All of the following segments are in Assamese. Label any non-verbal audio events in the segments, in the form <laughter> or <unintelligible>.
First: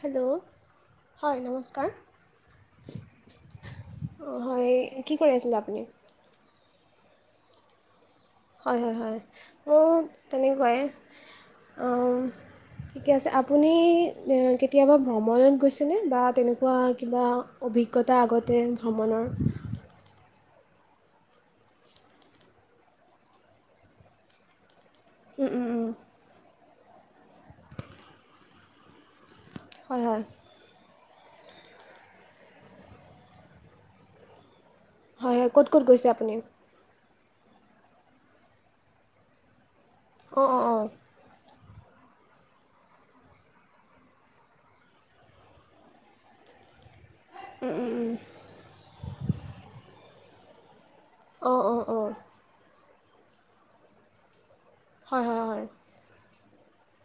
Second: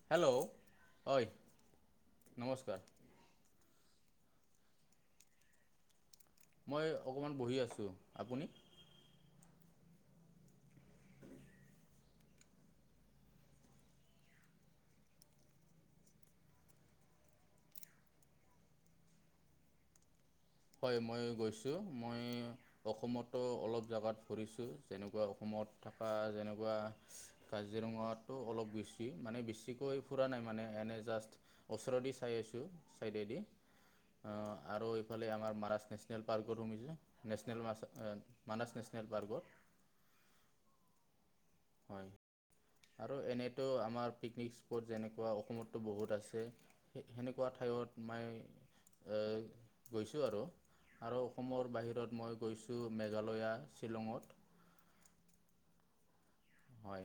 হেল্ল' হয় নমস্কাৰ। নমস্কাৰ অ হয় কি কৰি আছিলে আপুনি? মই অকমান বহি আছো আপো হয় হয় হয় মও তেনেকুৱাই অম ঠিকে আছে আপুনি এ কেতিয়াবা ভ্ৰমণত গৈছেনে বা তেনেকুৱা কিবা অভিজ্ঞতা আগতে ভ্ৰমণৰ। হয় মই গৈছো মই অসমতো অলপ জাগাত ফুৰিছো। যেনেকুৱা উম, উম, অসমত উম, থকা যেনেকুৱা কাজিৰঙাটো অলপ গৈছি মানে বেছি বেছিকৈ হয় হয় ফুৰা নাই মানে এনে জাষ্ট ওচৰেদি চাই আছোঁ চাইডেদি আহ আৰু ইফালে হয় হয় আমাৰ ক'ত মানাছ ক'ত গৈছে নেচনেল আপুনি পাৰ্কত শুমাইছোঁ নেচনেল মাছ এ মানাছ নেচনেল পাৰ্কত। অঁ অঁ অঁ। হয়। আৰু এনেতো আমাৰ পিকনিক স্পট যেনেকুৱা অসমতটো বহুত আছে। সেনেকুৱা ঠাইয়ত মাই অ গৈছোঁ আৰু। আৰু অঁ অসমৰ অঁ অঁ বাহিৰত মই গৈছোঁ মেঘালয়া শ্বিলঙত। হয় হয় হ হ হয়। হয়।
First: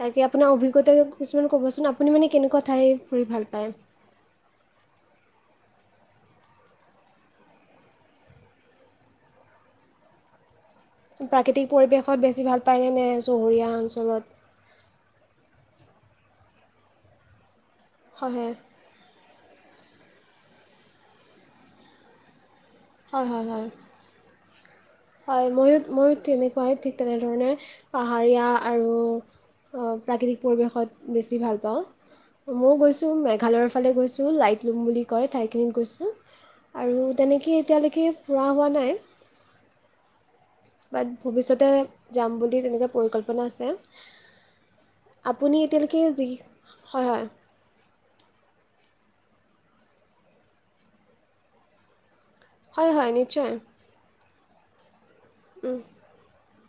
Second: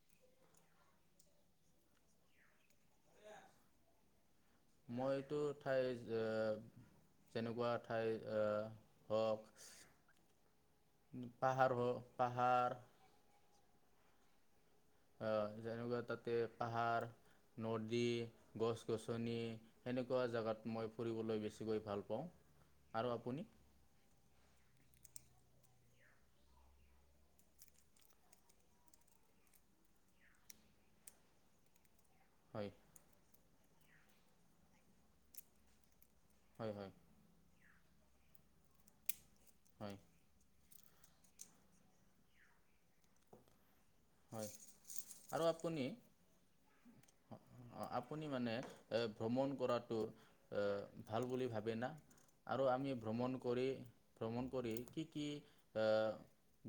তাকে আপোনাৰ অভিজ্ঞতা কিছুমান ক'বচোন আপুনি মানে কেনেকুৱা ঠাই ফুৰি ভাল পায়। মইটো ঠাই এ যেনেকুৱা ঠাই অহ হওঁক প্ৰাকৃতিক পৰিৱেশত বেছি ভাল পায়নে ন চহৰীয়া অঞ্চলত। আহ যেনেকুৱা তাতে পাহাৰ নদী হয় হয় গছ গছনি সেনেকুৱা জাগাত মই ফুৰিবলৈ বেছিকৈ ভাল পাওঁ। আৰু হয় আপুনি হয় হয়। হয় ময়ো ময়ো তেনেকুৱাই ঠিক তেনেধৰণে পাহাৰীয়া আৰু অহ প্ৰাকৃতিক পৰিৱেশত বেছি ভাল পাওঁ। হয় মও গৈছোঁ মেঘালয়ৰ ফালে গৈছোঁ লাইট লুম বুলি কয় ঠাইখিনিত গৈছোঁ। হয় হয় আৰু তেনেকে এতিয়ালেকে ফুৰা হোৱা নাই। হয়। বাট ভৱিষ্যতে যাম বুলি তেনেকুৱা পৰিকল্পনা আছে। হয় আৰু আপুনি এতিয়ালৈকে যি হয় হয় আপুনি মানে এ ভ্ৰমণ কৰাটো এ ভাল বুলি ভাবে না আৰু হয় আমি হয় ভ্ৰমণ নিশ্চয় কৰি ভ্ৰমণ কৰি কি কি এ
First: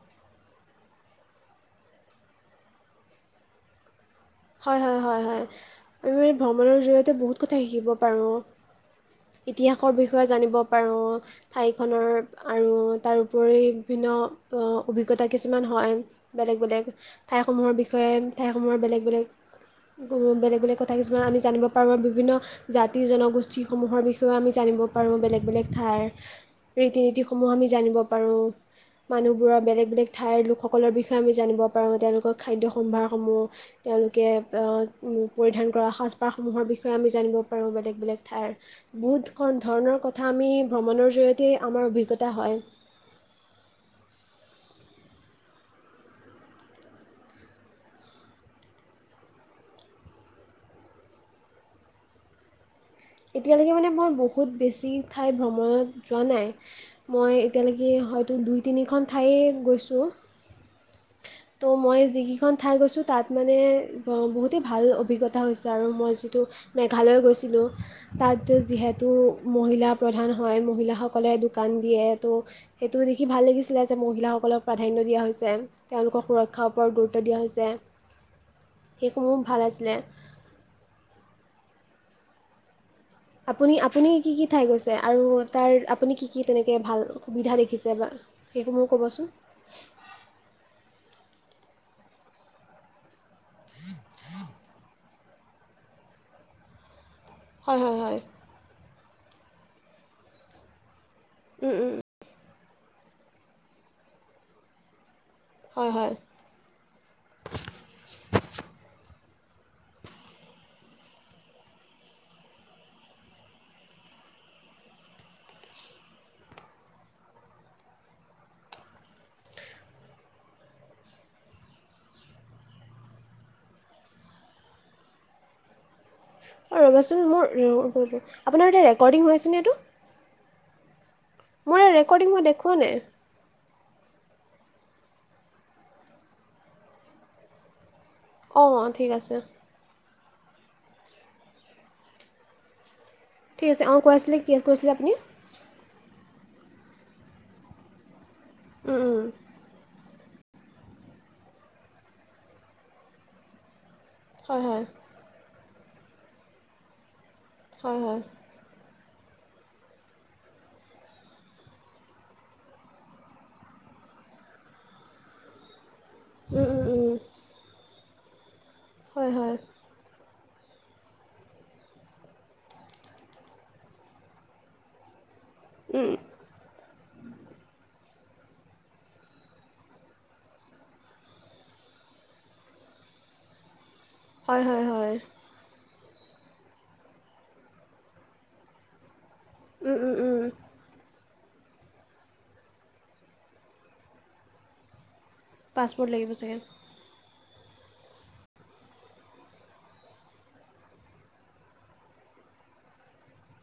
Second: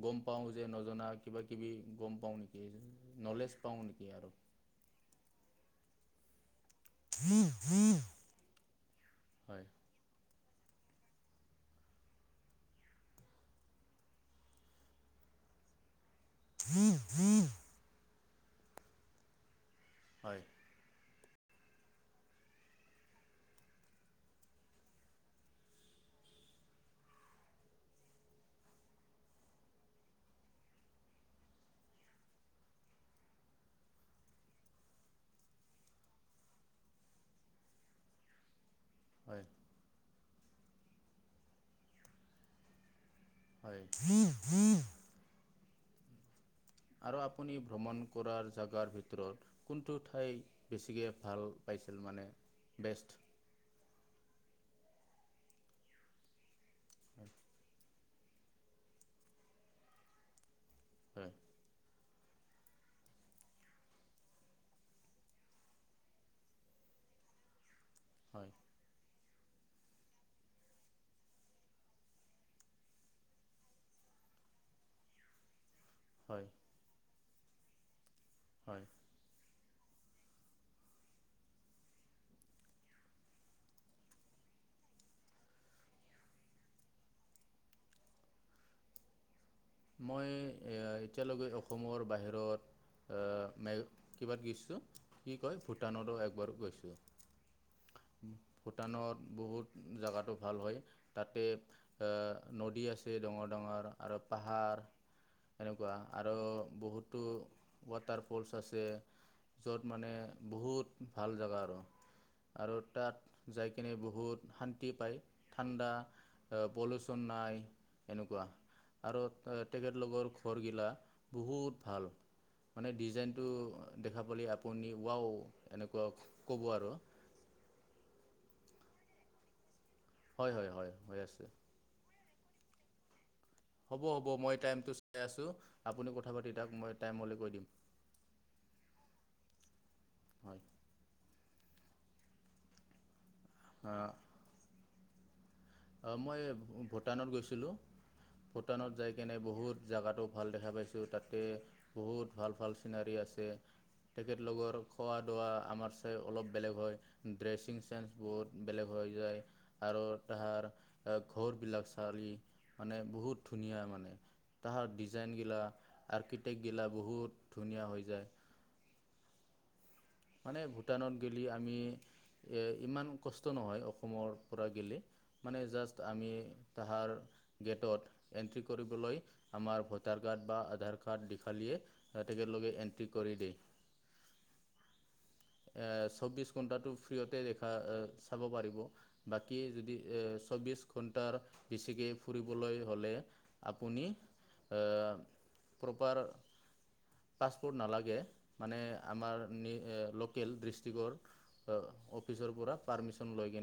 গম পাওঁ যে নজনা কিবা কিবি গম পাওঁ নেকি, নলেজ পাওঁ নেকি আৰু হয় হয় হয় হয় আমি। ভ্ৰমণৰ জৰিয়তে বহুত কথা শিকিব পাৰোঁ হয় ইতিহাসৰ বিষয়ে জানিব। পাৰোঁ ঠাইখনৰ আৰু তাৰ ওপৰি ভিন্ন অভিজ্ঞতা কিছুমান। হয় বেলেগ বেলেগ ঠাইসমূহৰ বিষয়ে ঠাইসমূহৰ বেলেগ বেলেগ হয় বেলেগ বেলেগ কথা কিছু কিছুমান আমি জানিব পাৰোঁ আৰু বিভিন্ন জাতি জনগোষ্ঠীসমূহৰ বিষয়েও আমি জানিব পাৰোঁ বেলেগ বেলেগ ঠাইৰ ৰীতি নীতিসমূহ আমি জানিব পাৰোঁ। মানুহবোৰৰ বেলেগ বেলেগ ঠাইৰ লোকসকলৰ বিষয়ে আমি জানিব পাৰোঁ তেওঁলোকৰ খাদ্য সম্ভাৰসমূহ তেওঁলোক কে এই উম পৰিধান কৰা সাজপাৰসমূহৰ বিষয়ে আমি জানিব পাৰোঁ বেলেগ বেলেগ ঠাইৰ হয় বহুত ধৰণৰ কথা আমি ভ্ৰমণৰ জৰিয়তে আমাৰ অভিজ্ঞতা হয়। হয় আৰু আপুনি ভ্ৰমণ কৰাৰ জেগাত ভিতৰত কোনটো বেছিকে ভাল পাই। কিছুমানে এতিয়ালৈকে মানে মই বহুত বেছি ঠাই ভ্ৰমণত যোৱা নাই। মই এতিয়ালৈকে হয়তো দুই তিনিখন ঠায়েই গৈছোঁ। হয় ত' মই যিকেইখন ঠাই গৈছো তাত মানে বহুতেই ভাল অভিজ্ঞতা হৈছে আৰু মই যিটো মেঘালয় গৈছিলোঁ হয় তাত যিহেতু মহিলা প্ৰধান হয় মহিলাসকলে দোকান দিয়ে ত' সেইটো দেখি ভাল লাগিছিলে যে মহিলা সকলক প্ৰাধান্য দিয়া হৈছে। তেওঁলোকক হয় সুৰক্ষাৰ ওপৰত গুৰুত্ব দিয়া হৈছে হয় সেইসমূহ ভাল আছিলে। আপুনি আপুনি কি কি ঠাই গৈছে আৰু তাৰ আপুনি কি কি তেনেকৈ ভাল সুবিধা দেখিছে বা সেইসমূহ ক'বচোন মই এতিয়ালৈকে অসমৰ বাহিৰত এ কিবাত গৈছোঁ কি কয় ভূটানতো এবাৰ গৈছোঁ। হয় হয় হয় ভূটানত বহুত জোগাটো ভাল হয়। তাতে উম, উম, এ নদী আছে ডাঙৰ ডাঙৰ আৰু পাহাৰ। হয় এনেকুৱা হয় আৰু বহুতো ৱাটাৰফলছ আছে। য'ত মানে বহুত ভাল জেগা আৰু আৰু তাত যাই কিনে বহুত শান্তি পায় ঠাণ্ডা আহ পলিচন নাই এনেকুৱা আৰু তেখেত লোকৰ ঘৰগিলা বহুত ভাল। মানে ডিজাইনটো দেখা পালে আপুনি ৱাও এনেকুৱা ক'ব অ আৰু ৰ'বাচোন মোৰ আপোনাৰ এনে ৰেকৰ্ডিং হৈছেনে এইটো হয় হয় হয় হৈ আছে। মোৰ ৰেকৰ্ডিং মই দেখুওৱা নাই। হ'ব হ'ব মই টাইমটো চাই আছোঁ আপুনি কথা পাতি থাক মই টাইম হলে কৈ দিম। অ অ ঠিক আছে। হয়। ঠিক আছে অ কৈ আছিলে কি আ কৈছিলে আপুনি অ মই ভূটানত গৈছিলো ভূটানত উম, যাই উম, কেনে বহুত জাগাতো ভাল দেখা পাইছোঁ তাতে বহুত ভাল ভাল চিনাৰী আছে। হয় তেখেতলোকৰ হয় খোৱা দোৱা আমাৰ চাই অলপ বেলেগ হয় ড্ৰেছিং হয় চেন্স হয় বহুত বেলেগ। হৈ যায় আৰু তাহাৰ এ ঘৰ বিলাক চালি মানে বহুত ধুনীয়া মানে তাহাৰ ডিজাইন গিলা আৰ্কিটেক্ট উম, উম, গিলা উম, বহুত ধুনীয়া হৈ যায়। হয় হয়। মানে ভূটানত গ'লে আমি এ ইমান কষ্ট নহয় অসমৰ পৰা গেলে। মানে জাষ্ট উম, আমি তাহাৰ গেটত এণ্ট্ৰি কৰিবলৈ আমাৰ ভোটাৰ কাৰ্ড বা আধাৰ কাৰ্ড দীখালীয়ে তেখেতেলোকে এণ্ট্ৰি কৰি কৰি দিই। হয় হয় হয়। এ চৌবিশ ঘন্টাটো ফ্ৰিয়তে দেখা চাব পাৰিব। বাকী যদি উম, উম, উম, চৌব্বিছ ঘণ্টাৰ বেছিকে ফুৰিবলৈ হলে আপোনি আহ পাছপ'ৰ্ট লাগিব চাগে। পাছপৰ্ট নালাগে মানে আমাৰ নিৰ লোক লোকেল দিষ্টিকৰ অফিচৰ পৰা পাৰ্মিচন লৈ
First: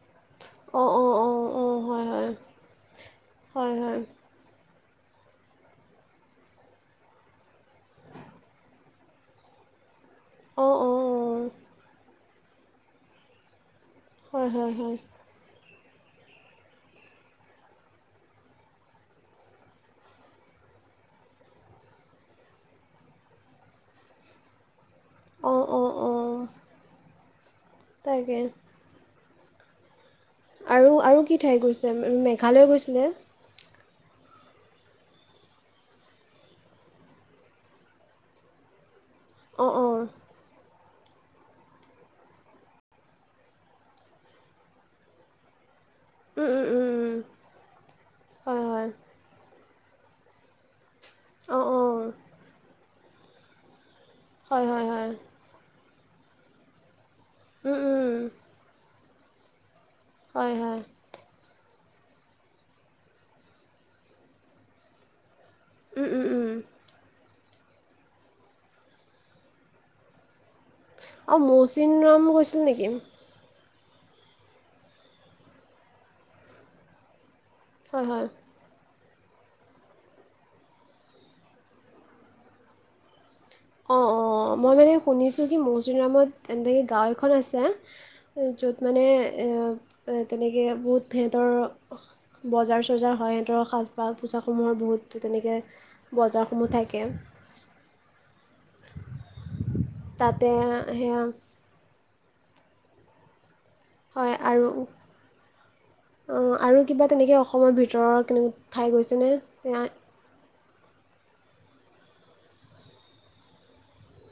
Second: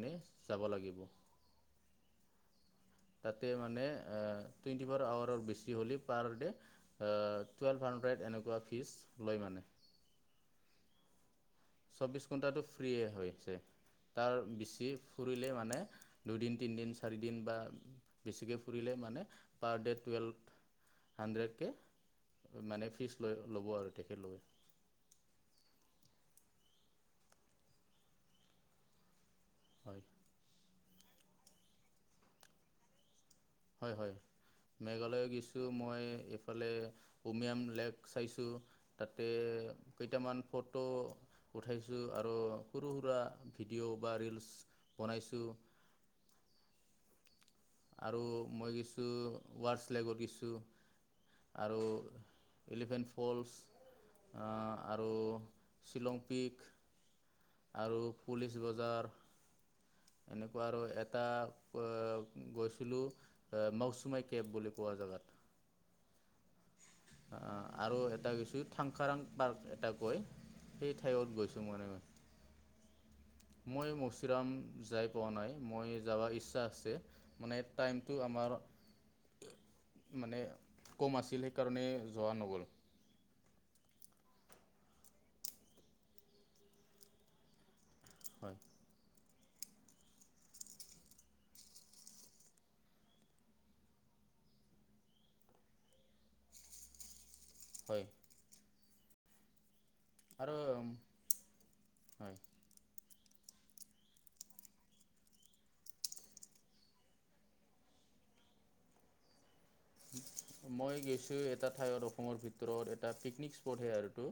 যাব অঁ লাগিব অঁ অঁ অঁ হয় হয় তাতে হয় মানে হয় অ টুৱেণ্টি ফ'ৰ আৱাৰৰ বেছি হ'লে পাৰ ডে টুৱেভ হাণ্ড্ৰেড এনেকুৱা ফিজ লয় মানে অ অ অ চৌবিশ ঘণ্টাটো ফ্ৰিয়ে হৈছে তাৰ হয় হয় বেচি হয় ফুৰিলেই মানে দুদিন তিনিদিন চাৰিদিন বা বেছিকৈ ফুৰিলে মানে পাৰ ডে টুৱেভ হাণ্ড্ৰেডকে মানে ফিজ লৈ ল'ব আৰু তেখেতলোকে অ তাকে হয় আৰু আৰু কি ঠাইত গৈছে মেঘালয় গৈছিলে হয় হয় মেঘালয় গৈছো মই এইফালে উমিয়াম লেক চাইছো তাতে অঁ অঁ কেইটামান ফ'ট <unintelligible> উঠাইছো আৰু সৰু সুৰা ভিডিঅ' বা ৰিলচ বনাইছোঁ উম উম উম উম আৰু হয় মই হয় কিছু ৱাৰছ লেগত কিছু অঁ আৰু অঁ এলিফেণ্ট ফলছ হয় হয় আৰু হয় শ্বিলং পিক উম, আৰু উম। পুলিচ বজাৰ হয় এনেকুৱা হয় আৰু এটা গৈছিলো এ মৌচুমাই কেব বুলি কোৱা জেগাত উম উম উম আহ আৰু এটা কিছু থাংখাৰাং পাৰ্ক এটা কয় সেই ঠাইত অঁ গৈছোঁ মানে মৌচিন মই ৰম গৈছিল নেকি মই মচিৰাম যাই পোৱা নাই মই যাব ইচ্ছা আছে মানে হয় টাইমটো হয় আমাৰ মানে কম আছিল সেইকাৰণে যোৱা নগ'ল অঁ অঁ মই মানে শুনিছোঁ কি মৌচুৰ নামত এনেকৈ গাঁও এখন আছে হয় য'ত মানে তেনেকে বহুত তেহেতৰ বজাৰ চজাৰ হয় সিহঁতৰক সাজপাক পোছাক সমূহৰ বহুত তেনেকে বজাৰসমূহ থাকে। হয় তাতে আৰু সেইয়া হয় হয় আৰু আৰু কিবা তেনেকে অসমৰ ভিতৰ ঠাই গৈছেনে মই গৈছো এটা ঠাইত অসমৰ ভিতৰত এটা পিকনিক স্পট হে আৰুটো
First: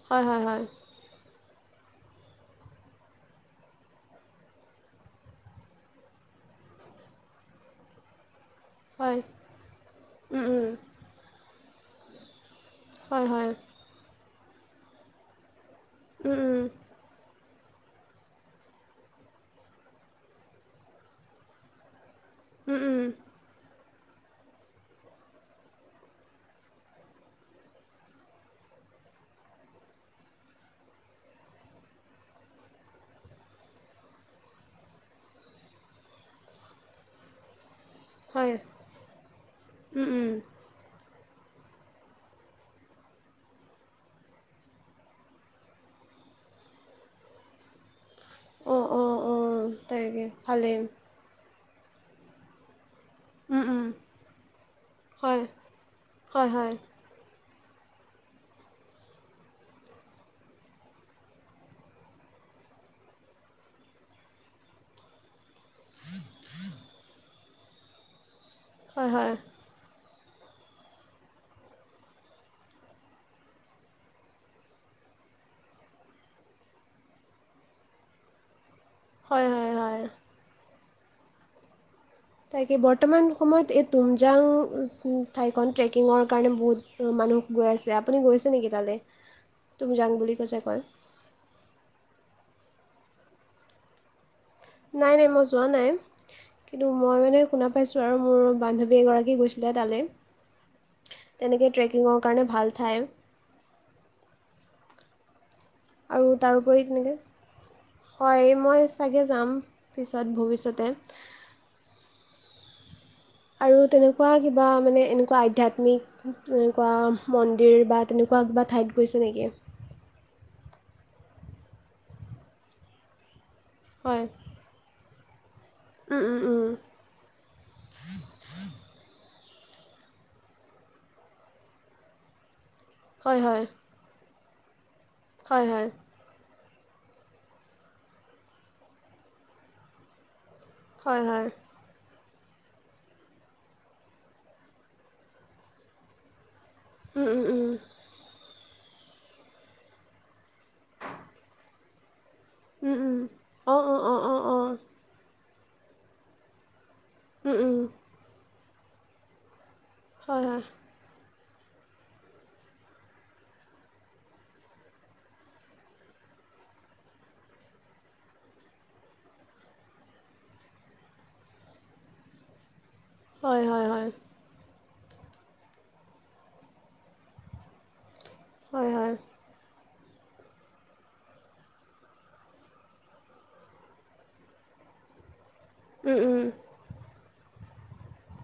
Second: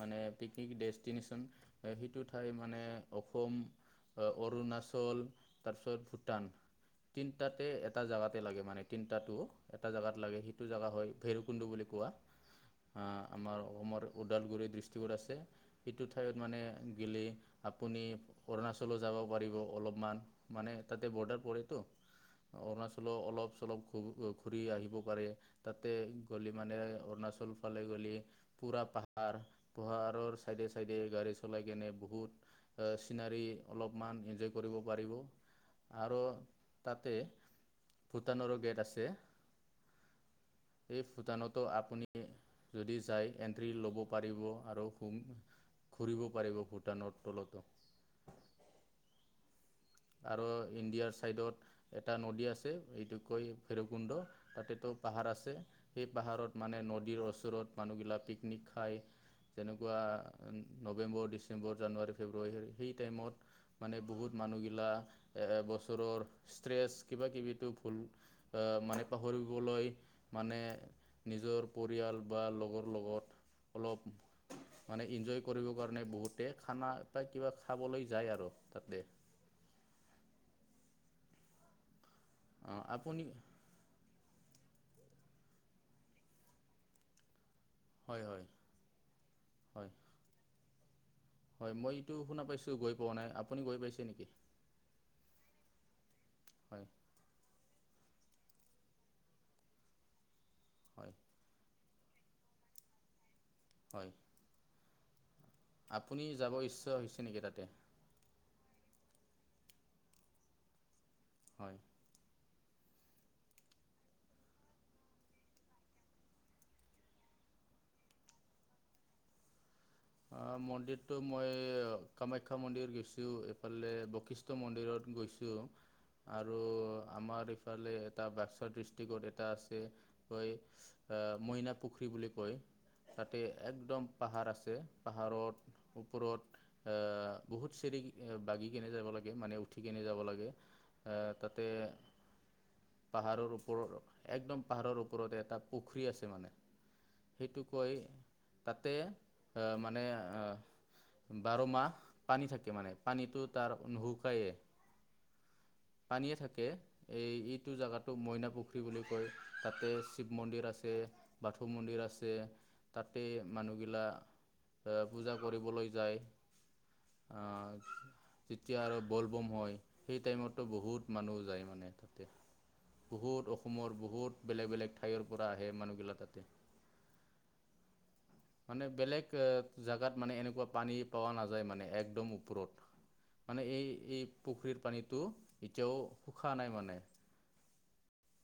মানে হয় হয় হয় পিকনিক ডেষ্টিনেশচন সেইটো ঠাই মানে অসম অৰুণাচল তাৰপিছত ভূটান তিনিটাতে এটা জোগাত লাগে মানে তিনিটা হয় এটা জোগাত লাগে উম সিটো উম জেগা হয় ভেৰকুণ্ডু বুলি কোৱা আহ হয় হয় আমাৰ অসমৰ ওদালগুৰি দৃষ্টিকত আছে সেইটো ঠাইত উম মানে উম গিলে আপুনি অৰুণাচলো যাব পাৰিব অলপমান মানে তাতে বৰ্ডাৰ পৰেতো উম অৰুণাচল উম অলপ চলপ খব ঘূৰি আহিব পাৰে তাতে গ'লে মানে অৰুণাচল ফালে গ'লে পুৰা পাহাৰ পহাৰৰ চাইডে চাইডে গাড়ী চলাই কেনে বহুত চিনাৰী অলপমান এনজয় কৰিব পাৰিব। আৰু তাতে হয় ভূটানৰো গেট আছে উম উম ভটানতো আপুনি যদি য এটি ল'ব পাৰিব আৰু ঘূৰিব পাৰিব ভূটানৰ তলতো অঁ অঁ অঁ তাকে আৰু ভালেই ইণ্ডিয়াৰ চাইডত এটা নদী আছে এইট কৈ উম উম ভৈৰৱকুণ্ড তাতেতো পাহাৰ হয় আছে সেই হয় পাহাৰত হয় মানে নদীৰ ওচৰত মানুহ গিলা পিকনিক খায় যেনেকুৱা নৱেম্বৰ ডিচেম্বৰ জানুৱাৰী ফেব্ৰুৱাৰী হ সেই টাইমত মানে বহুত মানুহগিলা এ বছৰৰ ষ্ট্ৰেচ কিবা কিবি ভুল আহ মানে হয় হয় পাহৰিবলৈ মানে নিজৰ পৰিয়াল বা লগৰ লগত অলপ মানে এনজয় কৰিব কাৰণে বহুতে খানা বা কিবা খাবলৈ যায় আৰু। তাতে হয় হয় হয় তাকে আপুনি বৰ্তমান সময়ত এই তুমজাং ঠাইখন ট্ৰেকিঙৰ কাৰণে বহুত মানুহ। গৈ আছিলে হয় আপুনি হয় গৈছে নেকি তালৈ হয় তুমজাং বুলি কৈছে কয় হয় মই এইটো শুনা পাইছো গৈ পোৱা নাই আপুনি গৈ পাইছে নেকি? নাই নাই মই যোৱা নাই হয় কিন্তু মই মানে শুনা পাইছো। আৰু মোৰ বান্ধৱী এগৰাকী গৈছিলে হয় তালৈ ট্ৰেকিঙৰ কাৰণে ভাল ঠাই। হয়। আপুনি আৰু যাব তাৰোপৰি ইচ্ছা হৈছে নেকি তাতে তেনেকৈ হয় মই। চাগে যাম পিছত ভৱিষ্যতে। হয়। আৰু তেনেকুৱা কিবা মানে এনেকুৱা আধ্যাত্মিক তেনেকুৱা মন্দিৰ বা তেনেক। ক কিবা ঠাইত গৈছে নেকি? মন্দিৰটো মই কামাখ্যা মন্দিৰ গৈছোঁ। ফালে হয় বশিষ্ঠ মন্দিৰত গৈছোঁ। উম, উম, আৰু উম। আমাৰ ইফালে এটা বাক্স ডিষ্ট্ৰিকত এ এটা আছে ক মইনা পুখুৰী বুলি কয় তাতে হয় হয় একদম পাহাৰ আছে হয় পাহাৰত হয় ওপৰত আহ বহুত চৰি বাগি কেনে যাব লাগে মানে উঠি কেনে যাব লাগে হয় হয় তাতে পাহাৰৰ ওপৰত একদম পাহাৰৰ ওপৰত এটা পুখুৰী আছে মানে উম, উম, সেইটো উম। কৈ তাতে মানে বাৰ মাহ পানী থাকে মানে উম, উম। পানীতো তাৰ অঁ অঁ অঁ অঁ নহুকায়ে অঁ পানীয়ে থাকে এই উম, ইটো উম। জোগাতো মইনা পুখুৰী বুলি কয় তাতে শিৱ হয় হয় মন্দিৰ আছে। বাথৌ মন্দিৰ আছে তাতে মানুহগিলা এ পূজা কৰিবলৈ যায় আহ। যেতিয়া আৰু বল বম হয় সেই টাইমতটো বহুত মানুহ যায় মানে তাতে বহুত হয় হয় অসমৰ হয় বহুত বেলেগ বেলেগ। ঠাইৰ পৰা আহে মানুহগিলা তাতে মানে হয় হয় বেলেগ। জেগাত মানে এনেকুৱা পানী পোৱা নাযায় মানে একদম ওপৰত মানে এই এই পুখুৰীৰ পানীটো এতিয়াও উম, উম। শুখা নাই মানে।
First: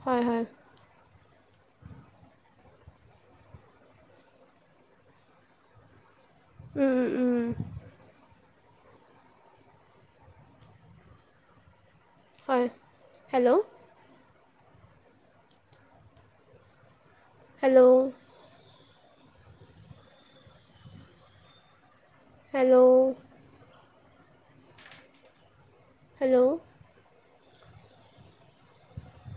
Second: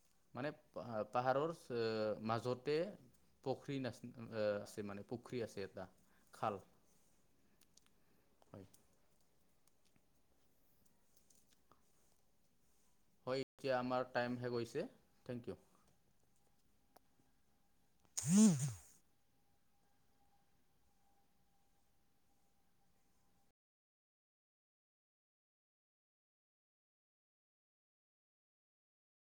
হয় হয় মানে পাহাৰৰ মাজতে পুখুৰী নাচ আছে মানে পুখুৰী আছে এটা খাল উম উম উম হয় হয় হয় হেল্ল' এতিয়া আমাৰ টাইমহে গৈছে thank you hello hello hello